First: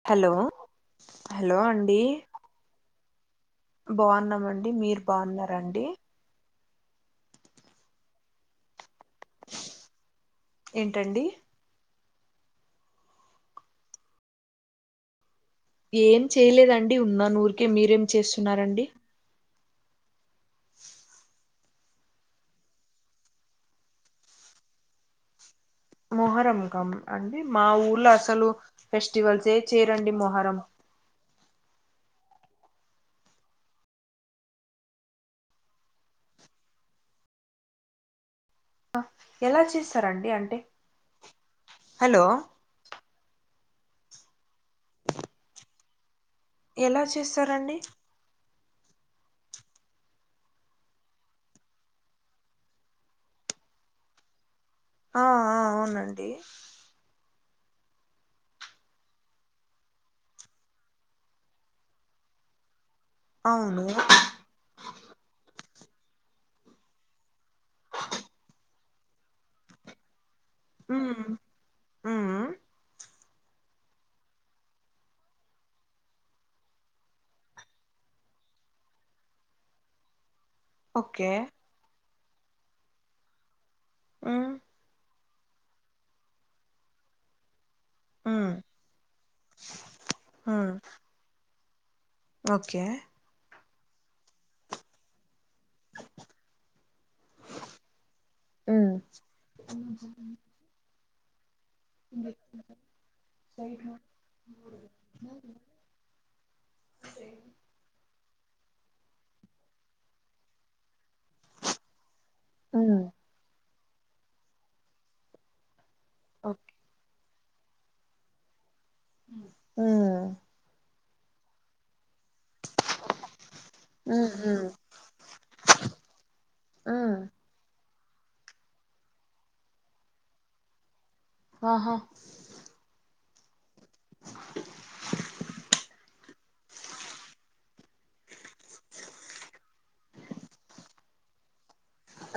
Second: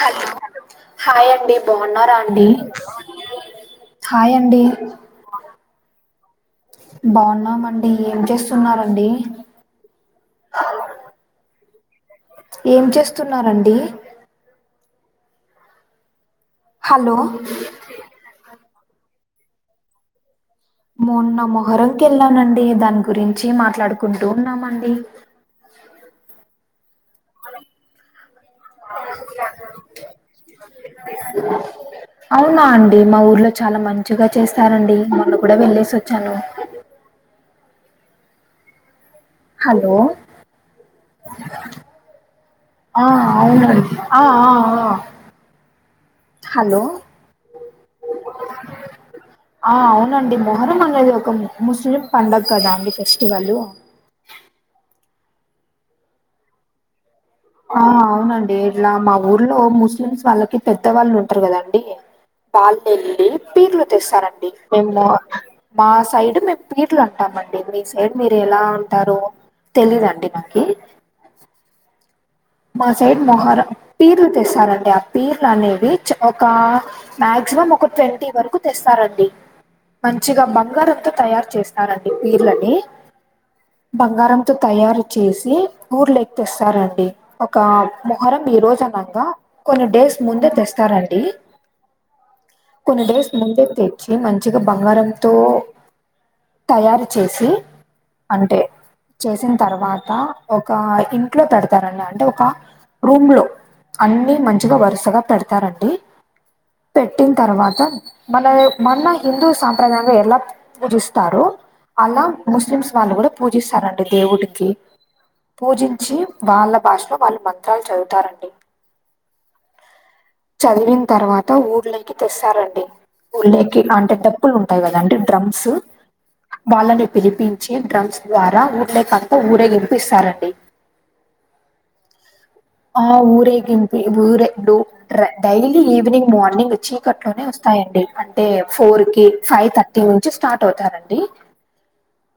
Hello hi అండి బాగున్నారా అండి హాయ్ అండి బాగున్నామండి మీరు బాగున్నారండి బాగున్నామండి ఏం చేస్తున్నారండి ఏంటండి ఏం చేస్తున్నారండి ఏం చేయలేదండి హలో ఉన్నాను ఊరికే మీరేమి చేస్తున్నారండి? మొన్న మొహరంకి వెళ్ళానండి దాని గురించి మాట్లాడుకుంటూ ఉన్నామండి మొహరం కా అండీ మా ఊర్లో అసలు ఫెస్టివల్స్ ఏ చేయరండి మొహరం అవునా అండి మా ఊర్లో చాలా మంచిగా చేస్తారండి, మొన్న కూడా వెళ్ళేసి వచ్చాను. ఎలా హలో చేస్తారండి అంటే హలో ఆ అవునండీ ఆ ఆ ఆ హలో ఎలా చేస్తారండి ఆ అవునండి మొహరం అనేది ఒక ముస్లిం పండుగ కదా అండి ఫెస్టివల్ ఆ ఆ అవునండి ఆ అవునండి ఇట్లా మా ఊర్లో ముస్లిమ్స్ వాళ్ళకి పెద్దవాళ్ళు ఉంటారు కదండి పాలుకి వెళ్ళి పీర్లు అవును తెస్తారండి మేము మా సైడ్ మేము పీర్లు అంటామండి మీ సైడ్ మీరు ఎలా అంటారో తెలీదండి నాకి ఉమ్మ్ మా సైడ్ మొహరం పీర్లు తెస్తారంండి ఆ పీర్లు అనేవి ఒక మాక్సిమం ఒక ట్వంటీ వరకు తెస్తారండి మంచిగా బం బంగారంతో ఓకే తయారు చేస్తారండి పీర్లని ఉమ్ బంగారంతో తయారు చేసి ఊర్లోకి తెస్తారండి ఒక మొహరం ఉమ్ ఈ రోజు అనంగా కొన్ని డేస్ ముందే ఉమ్ తెస్తారండి ఓకే కొన్ని డేస్ ముందే తె చ్చి మంచిగా బంగారంతో తయారు చేసి అంటే ఉమ్ చేసిన తర్వాత ఒక ఇంట్లో పెడతారండి అంటే ఒక రూమ్ లో అన్ని మంచిగా వరుసగా పెడతారండి పెట్టిన తర్వాత మళ్ళా మన హిందూ సాంప్రదాయంలో ఎలా పూజిస్తారో అలా ముస్లిమ్స్ ఉమ్ వాళ్ళు కూడా పూజిస్తార అండి దేవుడికి పూజించి ఓకే వాళ్ళ భాషలో వాళ్ళు మంత్రాలు చదువుతారండి ఉమ్ చదివిన తర్వాత ఊర్లోకి తెస్తారండి ఊళ్ళోకి అంటే డప్పులు ఉమ్ ఉంటాయి కదండి డ్రమ్స్ వాళ్ళని ఉమ్ పిలిపించి డ్రమ్స్ ద్వారా ఊళ్లోకంత ఊరేగింపు ఇస్తారండి ఆహా ఆ ఊరే గింపి ఊరే డైలీ ఈవెనింగ్ మార్నింగ్ వచ్చి చట్ లోనే వస్తాయండి అంటే ఫోర్ కి ఫైవ్ థర్టీ నుంచి స్టార్ట్ అవుతారండి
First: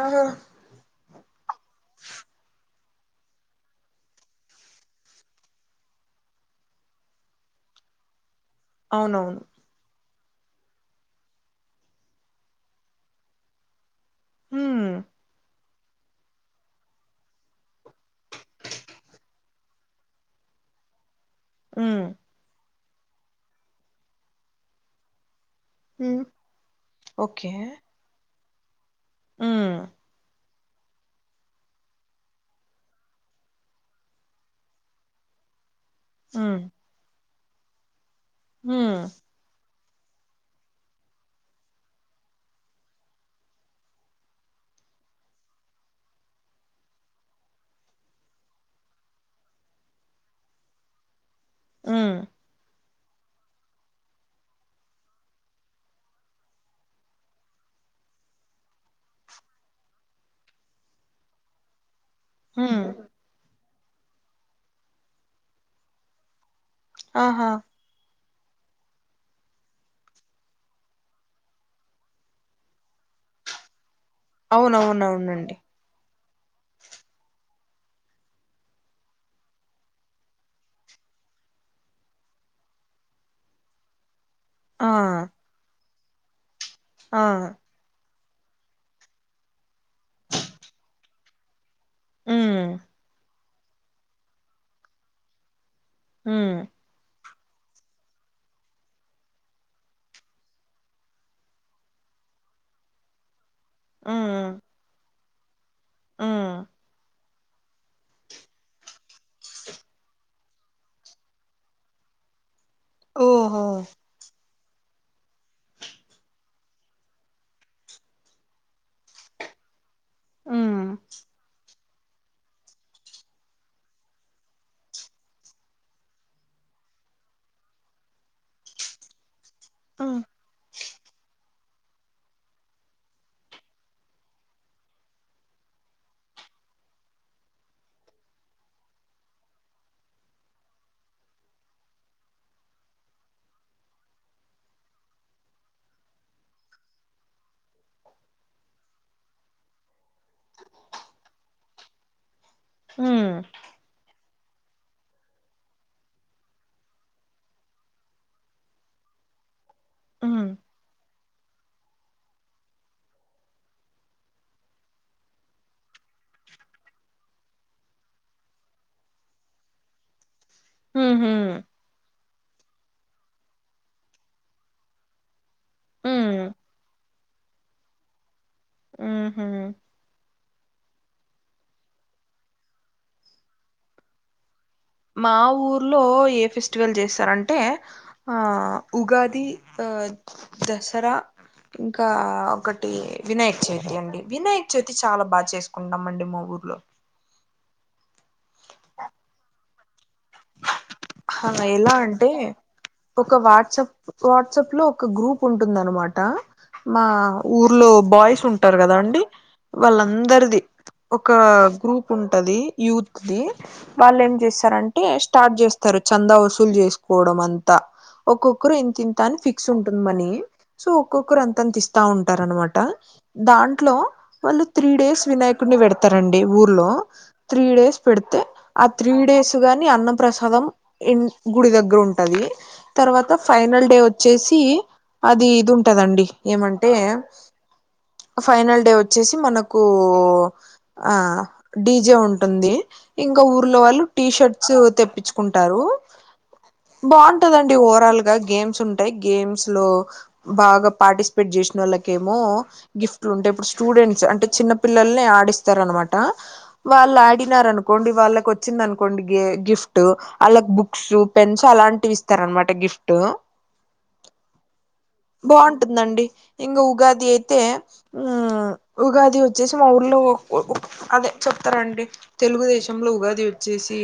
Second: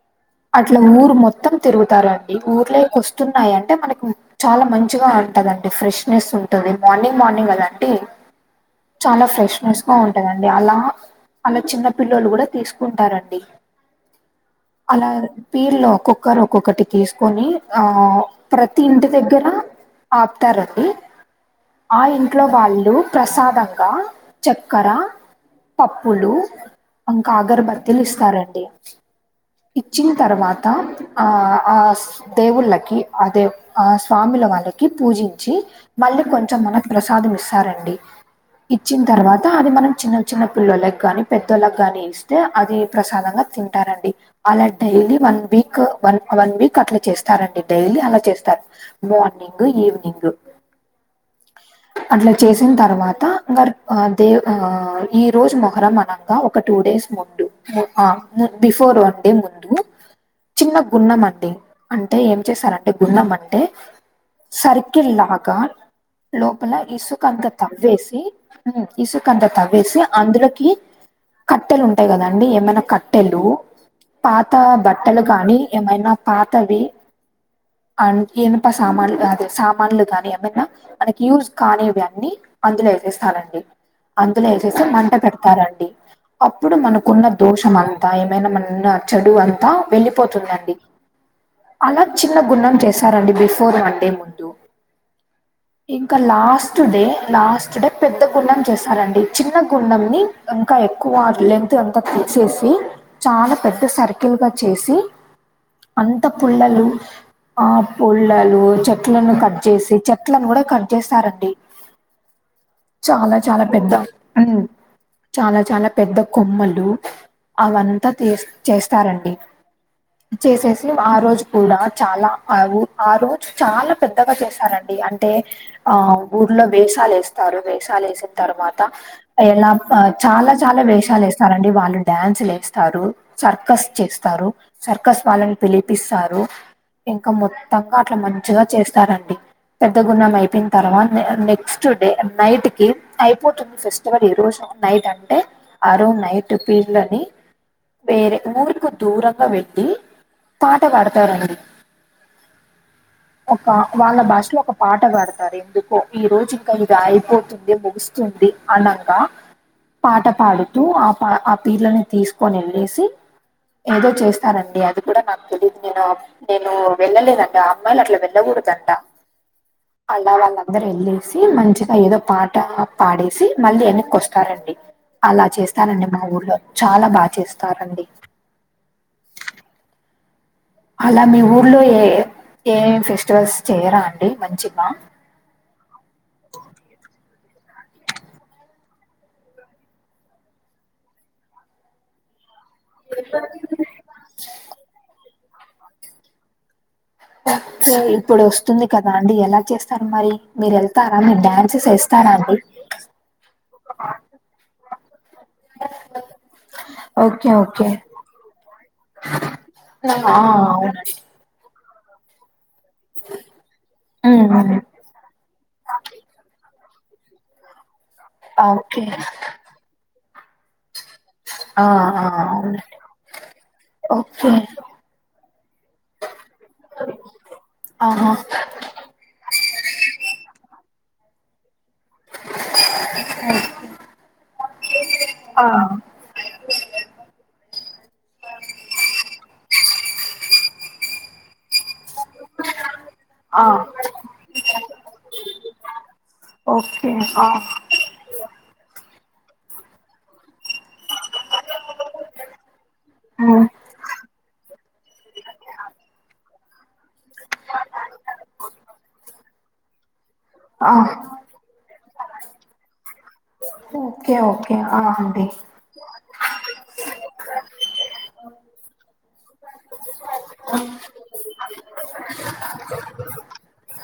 ఇంగా అట్లా ఊరు మొత్తం తిరుగుతారండి ఊర్లోకి వస్తున్నాయి అంటే మనకి చాలా మంచిగా ఉంటందండి ఫ్రెష్నెస్ ఉంటుంది మార్నింగ్ మార్నింగ్ అదంటే చాలా అవునవును ఫ్రెష్నెస్ బాగుంటదండి అలా అలా చిన్న పిల్లలు కూడా తీసుకుంటారండి హ్మ్ అలా పీర్ లో ఒక్కొక్కరు ఒక్కొక్కటి తీసుకొని ఆ ప్రతి ఇంటి దగ్గర దగ్గర ఆపుతారండి హ్మ్ ఆ ఇంట్లో వాళ్ళు ప్రసాదంగా చక్కర హ్మ్ పప్పులు ఇంకా ఓకే. అగరబత్తిలు ఇస్తారండి హ్మ్. ఇచ్చిన తర్వాత ఆ ఆ దేవుళ్ళకి అదే ఆ స్వాముల వాళ్ళకి పూజించి మళ్ళీ హ్మ్. కొంచెం మనకు ప్రసాదం ఇస్తారండి హ్మ్. ఇచ్చిన తర్వా త అది మనం చిన్న చిన్న పిల్లకి గాని పెద్దోళ్ళకి గాని ఇస్తే అది ప్రసాదంగా తింటారండి అలా daily one week one one week అట్లా చేస్తారండి డైలీ అలా చేస్తారు మార్నింగ్ ఈవెనింగ్ హ్మ్. అట్లా చేసిన తర్వాత గా దే ఆ ఈ రోజు మొహరం మనం ఒక టూ డేస్ ముందు బిఫోర్ వన్ డే ముందు చిన్న గున్నం అండి అంటే ఏం హ్మ్. చేశారంటే గున్నం అంటే సర్కిల్ లాగా లోపల ఇసుకంత ఆహా! తవ్వేసి ఇసుకంత తవ్వేసి అందులోకి కట్టెలు ఉంటాయి కదాండి ఏమైనా కట్టెలు పాత బట్టలు అవునవునవునండి. గానీ ఏ మైనా పాతవి అండ్ సామాన్లు కాదు సామాన్లుగానీ ఏమన్నా మనకి యూజ్ కానివి అన్నీ అందులో వేసేస్తానండి అందులో వేసేసి ఆ! మంట పెడతారండి అప్పుడు ఆ! మనకున్న దోషం అం త ఏమైనా మనన్న చెడు అంతా వెళ్ళిపోతుందండి అలా చిన్న గున్నం హ్మ్. చేశారండి బిఫోర్ వన్ డే ముందు ఇంకా హ్మ్. Last two day last day పెద్ద గుండం చేస్తారండి చిన్న గుండం ని ఇంకా ఎక్కువ లె అంత పూడ్సేసి చాలా పెద్ద సర్కిల్గా హ్మ్. చేసి అంత హ్మ్. పుల్లలు ఆ పొల్ లలు చెట్లను కట్ చేసి చెట్లను కూడా కట్ చేస్తారండి చాలా ఓహో! చాలా పెద్ద చాలా చాలా పెద్ద కొమ్మలు అవంతా తీ చేస్తారండి హ్మ్. చేసేసి ఆ రోజు కూడా చాలా ఆవు ఆ రోజు చాలా పెద్దగా చేశారండి అంటే ఆ ఊర్లో వేషాలు వేస్తారు వేషాలు వేసిన తర్వాత ఎలా ఆ హ్మ్. చాలా చాలా వేషాలు వేస్తారండి వాళ్ళు డ్యాన్స్లు వేస్తారు సర్కస్ చేస్తారు సర్కస్ వాళ్ళని పిలిపిస్తారు ఇంకా మొత్తంగా అట్లా మంచిగా చేస్తారండి పెద్దగున్నం అయిపోయిన తర్వాత నెక్స్ట్ డే నైట్ కి అయిపోతుంది ఫెస్టివల్ ఈ రోజు నైట్ అంటే ఆరు నైట్ పీర్లని వేరే ఊరుకు దూరంగా బెట్టి పాట పాడతారండి హ్మ్. ఒక వాళ్ళ భాషలో ఒక పాట పాడతార్ ఎందుకో ఈ రోజు ఇంకా ఇది అయిపోతున్ వుంది ముగుస్తుంది అనగా పాట హ్మ్. పాడుతూ ఆప్ ఆ పీర్లని తీసుకొనెళ్ళేసి ఏదో చేస్తారండి అది కూడా నాకు తెలీదు నేను నేనూ వెళ్ళలేదండి అమ్మాయిలట్లా వెళ్ళకూడదంట అలా వాళ్ళ ద్దరు హుహు. ఎళ్ళేసి మంచిగ ఏదో పాట పాడేసి మళ్ళీ ఎనక్కోస్తారండి అలా చేస్తారండి మా హ్మ్. ఊర్లో చాలా బా చేస్తారండి ఉమ్ హు అలా మీ ఊర్లో ఏ ఏ ఫెస్టివల్స్ చేయరా అండి మంచిగా మా ఊర్లో ఏ ఫెస్టివల్ చేస్తరంటే ఆ ఉగాది ఆ దసరా ఇంకా ఒకట్ టి వినాయక చవితి అండి వినాయక చవితి చాలా బా చేసుకుంటాం అండి మా ఊర్లో ఓకె ఇప్పుడు వస్తుంది కదా అండి ఎలా చేస్తరు మరి మీరెళ్తారా మీర్ డ్యాన్సస్ ఎలా అంటే ఏస్తారా అండి ఒక వాట్సప్ వాట్సాప్ లో ఒక గ్రూప్ ఉంటుందనమాట మా ఓకే ఊర్లో ఓకే బాయ్స్ ఉంటరు గదా అండి ఆ వాళ్ళందరిది అవునండి ఒకా గ్రూప్ ఉంటది యూత్ ది వాళ్లెం ఉమ్ ఉమ్ జేస్తరం టే స్టార్ట్ జేస్తరు చందా వసూలు చేసుకోవడం అంతా ఆ, ఒక్కొక్కరు ఓకే ఇంతింతాని ఫిక్స్ ఉంటుంద్ మనీ, సో ఒక్కొక్కరు ఆ అంతంతిస్తా ఆ ఉంటారనమాట అవునండి దాంట్లో ఓకే వాళ్ళు త్రీ డేస్ వినాయకుడ్నీ పెడతరండి ఊర్లో త్రీ డేస్ ఆహా పెడితే ఆ త్రీ డేస్ గాని అన్న ప్రసాదం ఇన్ గుడి దగ్గరుంటున్ టది తర్వాత ఫైనల్ డే వచ్చేసి అది ఆ ఇది ఉంటదండి ఏమంటే ఫైనల్ డే వచ్చేసి మనకు ఆ డీజే ఉంట్ టుంది ఇంక ఆ ఊర్లో వాళ్ళు టీ షర్ట్స్ తెప్పిచ్చుకుంటారు ఓకే ఆ బావుంటందండి ఓవరాల్ గ గేమ్స్ ఉంటాయి గేమ్స్ లో బాగా పార్టిసిపేట్ చేసినోళ్ళకేమో గిఫ్ట్ లుంటాయి ఉమ్ ఇప్పుడు స్టూడెంట్స్ అంటే చిన్న పిల్లల్నే ఆడిస్తారనమాట వాళ్ళయ్ డినారనుకోండి వాళ్ళకొచ్చిందనుకోండి గే గిఫ్ టు ఆళ్ళక్ ఆ బుక్స్, పెన్స్ అలాంటివిస్తారనమాట గిఫ్ట్ ఓకే ఓకే ఆ అండి బావుంటుందండి ఇంగ ఉగాది అయితే ఉమ్ ఉగాది వచ్చేసి మా ఊర్లో ఒ ఒ ఒ అదే చెప్తరండి తెలుగుదేశంలో ఉగాది చ్చేసి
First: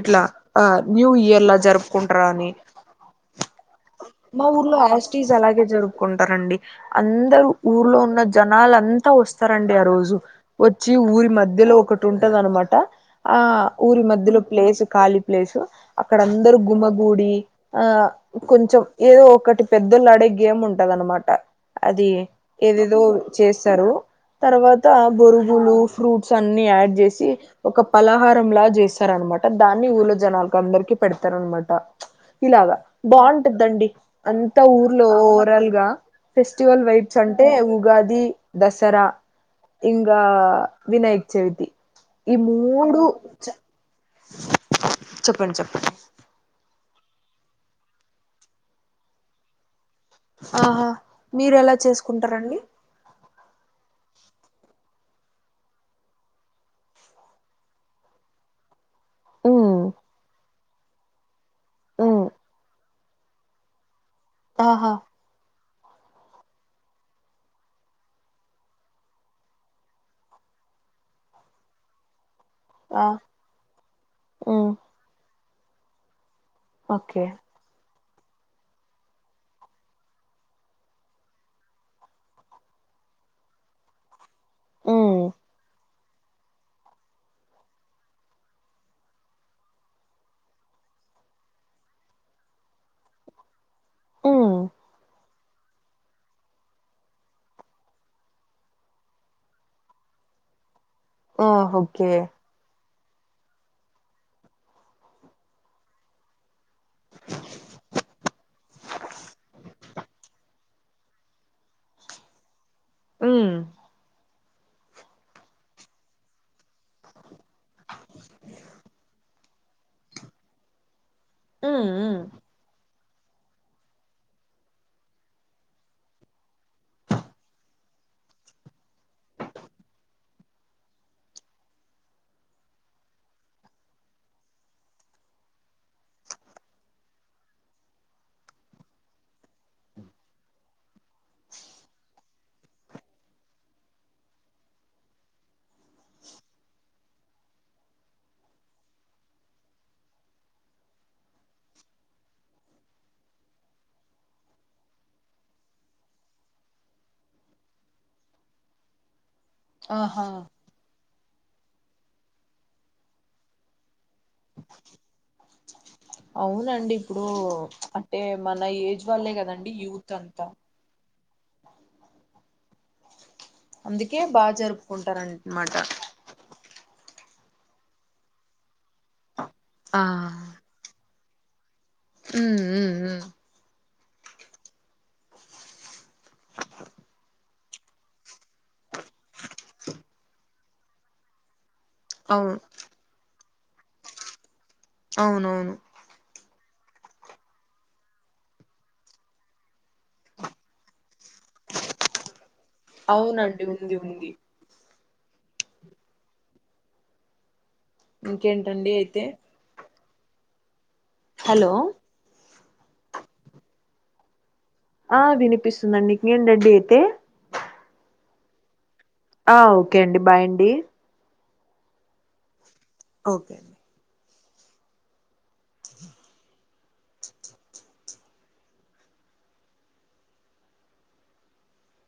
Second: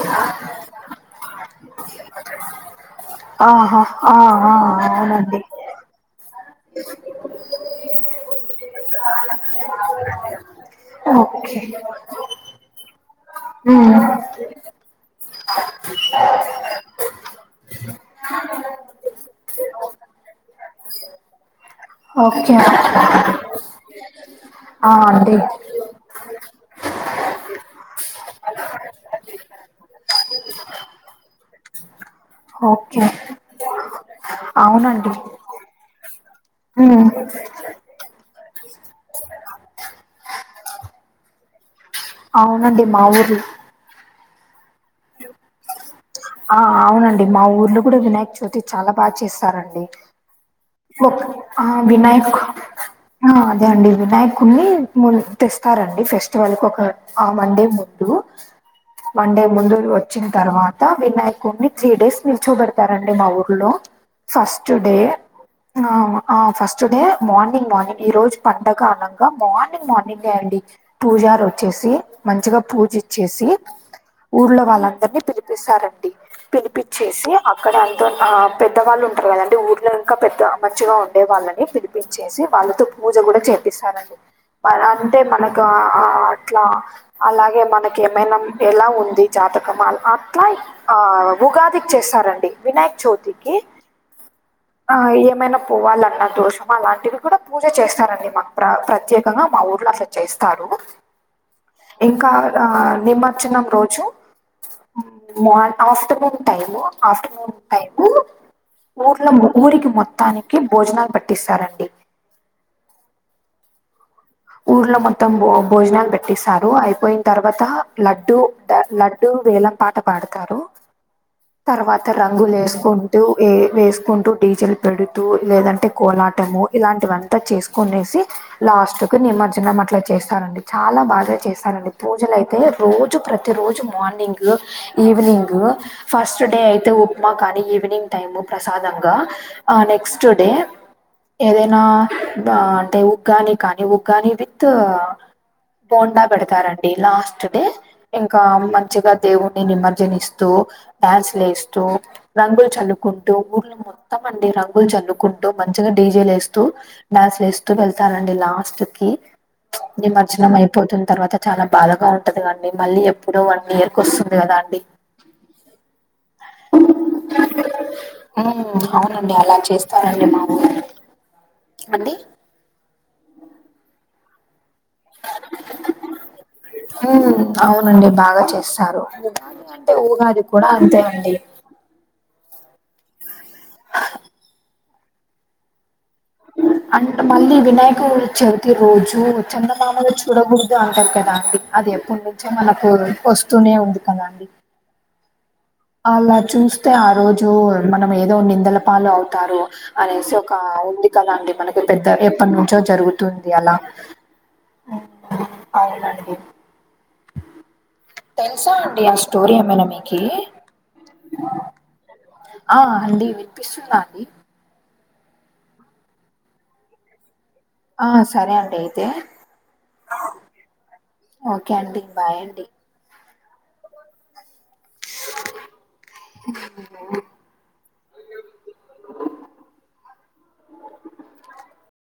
ఇట్లా ఆ న్యూ ఇయర్ లా జరుపుకుంటరాని ఆహా ఆ మా ఆ ఊర్లో యాస్టీజ్ అవునండి అలాగే జరుప్ కుంటరండి అందరు ఊర్లో ఉన్న జనాలంతా వస్ స్తరండి ఆ రోజు, వచ్చి ఊరి ఓకే మధ్యలో ఒకటి ఉంటదనమాట ఆ ఊరి ఉమ్ మధ్యలో ప్లేస్ ఖాళీ ప్లేసు అక్కడ అందరు గుమగూడి ఆ కొంచెం ఏదో ఒకటి పెద్దోల్లాడే గేమ్ ఉంటదనమాట అది ఓకే ఏదేదో చేస్తరు తర్వాత ఆ అండి బొరుగులు ఫ్రూట్స్ అన్ని యాడ్ జేసి ఒక పలహారం లాగ్ చేస్తరనమాట దాన్ని ఊర్ళ జనాలకందరికి పెడతరనమాట ఇలాగా ఓకే బావుంటుద్దండి అంతా ఊర్లో అవునండి ఓవరాల్గా ఫెస్టివల్ ఉమ్ వైబ్స్ అంటే ఉగాది దసరా ఇంగా వినాయక్ చవితి ఈ అవునండి మూడు మా ఊర్లో చ చెప్పండి చెప్పండి ఆ అవునండి మా ఊర్లో కూడా వినాయక్ చవితి చాలా బాగా చేస్తారండి ఆహా ఒక్ మీరు ఆ ఎలా వినాయక్ చేసుకుంటారండి ఆ అదే అండి వినాయకుని మున్ తెస్తారండి ఫెస్టివల్ కు ఒక ఆ వన్ డే ముందు వన్ డే ముందు ఉమ్ వచ్చిన తర్వాత త వినాయకుని త్రీ డేస్ ఉమ్ నిల్చోబడతారండి మా ఊర్లో ఫస్ట్ ఆహా డే ఆ ఆ ఫస్ట్ డే మార్నింగ్ మార్నింగ్ ఈరోజు పండగ అనంగ మార్నింగ్ మార్నింగే అండి పూజారి వచ్చేసి మంచిగా ఆ పూజచ్చేసి ఊర్లో ఉమ్ వాళ్ళందరినీ పిలిపిస్తారండి ఓకే పిలిపిచ్చేసి అప్ క్కడ ఎంతోన్న పెద్దవాళ్ళు ఉంటారు కదండి ఊర్లో ఇంకా పెద్ద మంచిగా ఉండే వాళ్ళని పిలి పిచ్చేసి వాళ్ళతో పూజ కూడా చేపిస్తారండి మరంటే ఉమ్ మనకు ఆ ఆ అట్లా అలాగే మనకి ఏమైనా ఎలా ఉంది జాతకం అలా అట్లా ఆ ఉగాదికి చేస్తారండి వినాయక్ చౌతికి ఉమ్ ఆ ఏమైన పోవాలన్న దోషం అలాంటివి కూడా పూజ చేస్తారండి మాకు ప్ర ప్రత్యేకంగా మా ఊర్లో చేస్తారు ఆ ఓకే ఇంకా ఆ నిమజ్జనం రోజు morn afternoon time afternoon time ఊర్లో ఊరికి మొత్తానికి భోజనాలు పట్టిస్తారండి ఊమ్ ఊర్లో మొత్తము భో భోజనాలు పెట్టిస్తారు అయిపోయిన తర్వాత లడ్డుూ లడ్డుూ వేలం పాట పాడతారు ఉమ్ తర్వాత ఉమ్ రంగులు వేసుకుంటూ ఏ వేసుకుంటూ డీజెల్ పెడుతూ లేదంటే కోలాటము ఇలాంటివంతా చేసుకునేసి లాస్ట్ నిమజ్జనం అట్లా చేస్తారండి చాలా బాగా చేస్తారండి పూజలు అయితే రోజు ప్రతి తి రోజు మార్నింగు ఈవినింగు ఫస్ట్ డే అయితే ఉప్మా కానీ ఈవినింగ్ టైము ప్రసాదంగా ఆ నెక్స్ట్ డే ఏదైనా ఆ అంటే ఉగ్గాని కానీ ఉప్ గానీ విత్ బోండా పెడతారండి లాస్ట్ డే ఇంకా మంచిగా దేవుణ్ణి నిమజ్జనిస్తూ డ్యాన్స్ లేస్తు రంగులు చల్లుకుంటు ఊర్ళ మొత్తం అండి రంగులు చల్లుకుంటూ మంచిగా డీజేలేస్తూ డాన్సులేస్తూ వెళ్తారండి లాస్ట్ కి ఆహా నిమర్జనం అయిపో పోతుంది తర్వాత చాలా బాధగా ఉంటది కాండి మళ్ళీ ఎప్పుడో వన్ ఇయర్ కి వస్తది కదా అండి అవునండి ఇప్పుడు అంటే మన ఉమ్ ఏజ్ వాళ్లే అవునండి అలా కదండి యూత్ చేస్తారండి మా అంతా ఊర్లో అండి అందుకే బాగా జరుపుకుంటారాంట్ మాట ఊమ్ అవునండి బాగా చేస్తారు అంటే ఆ ఉగాది కూడా అంతే అండి ఊమ్ ఊ ఊమ్ చవితి రోజు చందమామను చూడకూడదు అంటారు కదా అండి అది ఎప్పుడు నుంచో అవును మనకు వస్తూనే ఉంది కదండి అవునవును అలా చూస్తే ఆ రోజు మనం ఏదో నిందల పాలు అవుతారు అనేసి ఒక ఉంది కదా అండి మనకి పెద్ద ఎప్పటి నుంచో జరుగుతుంది అవునండి అలా ఉంది ఉంది అవునండి తెలుసా ఇంకేంటండి అండి ఆ అయితే స్టోరీ ఏమైన మికీ హలో ఆ అండి వినిపిస్తుందా అండి ఆ వినిపిస్తుందండి నేను రెడ్డి అయితే ఆ సరే అండి అయితే ఆ ఓకే అండి బాయ్ అండి ఓకే అండి బాయ్ అండి ఓకే అండి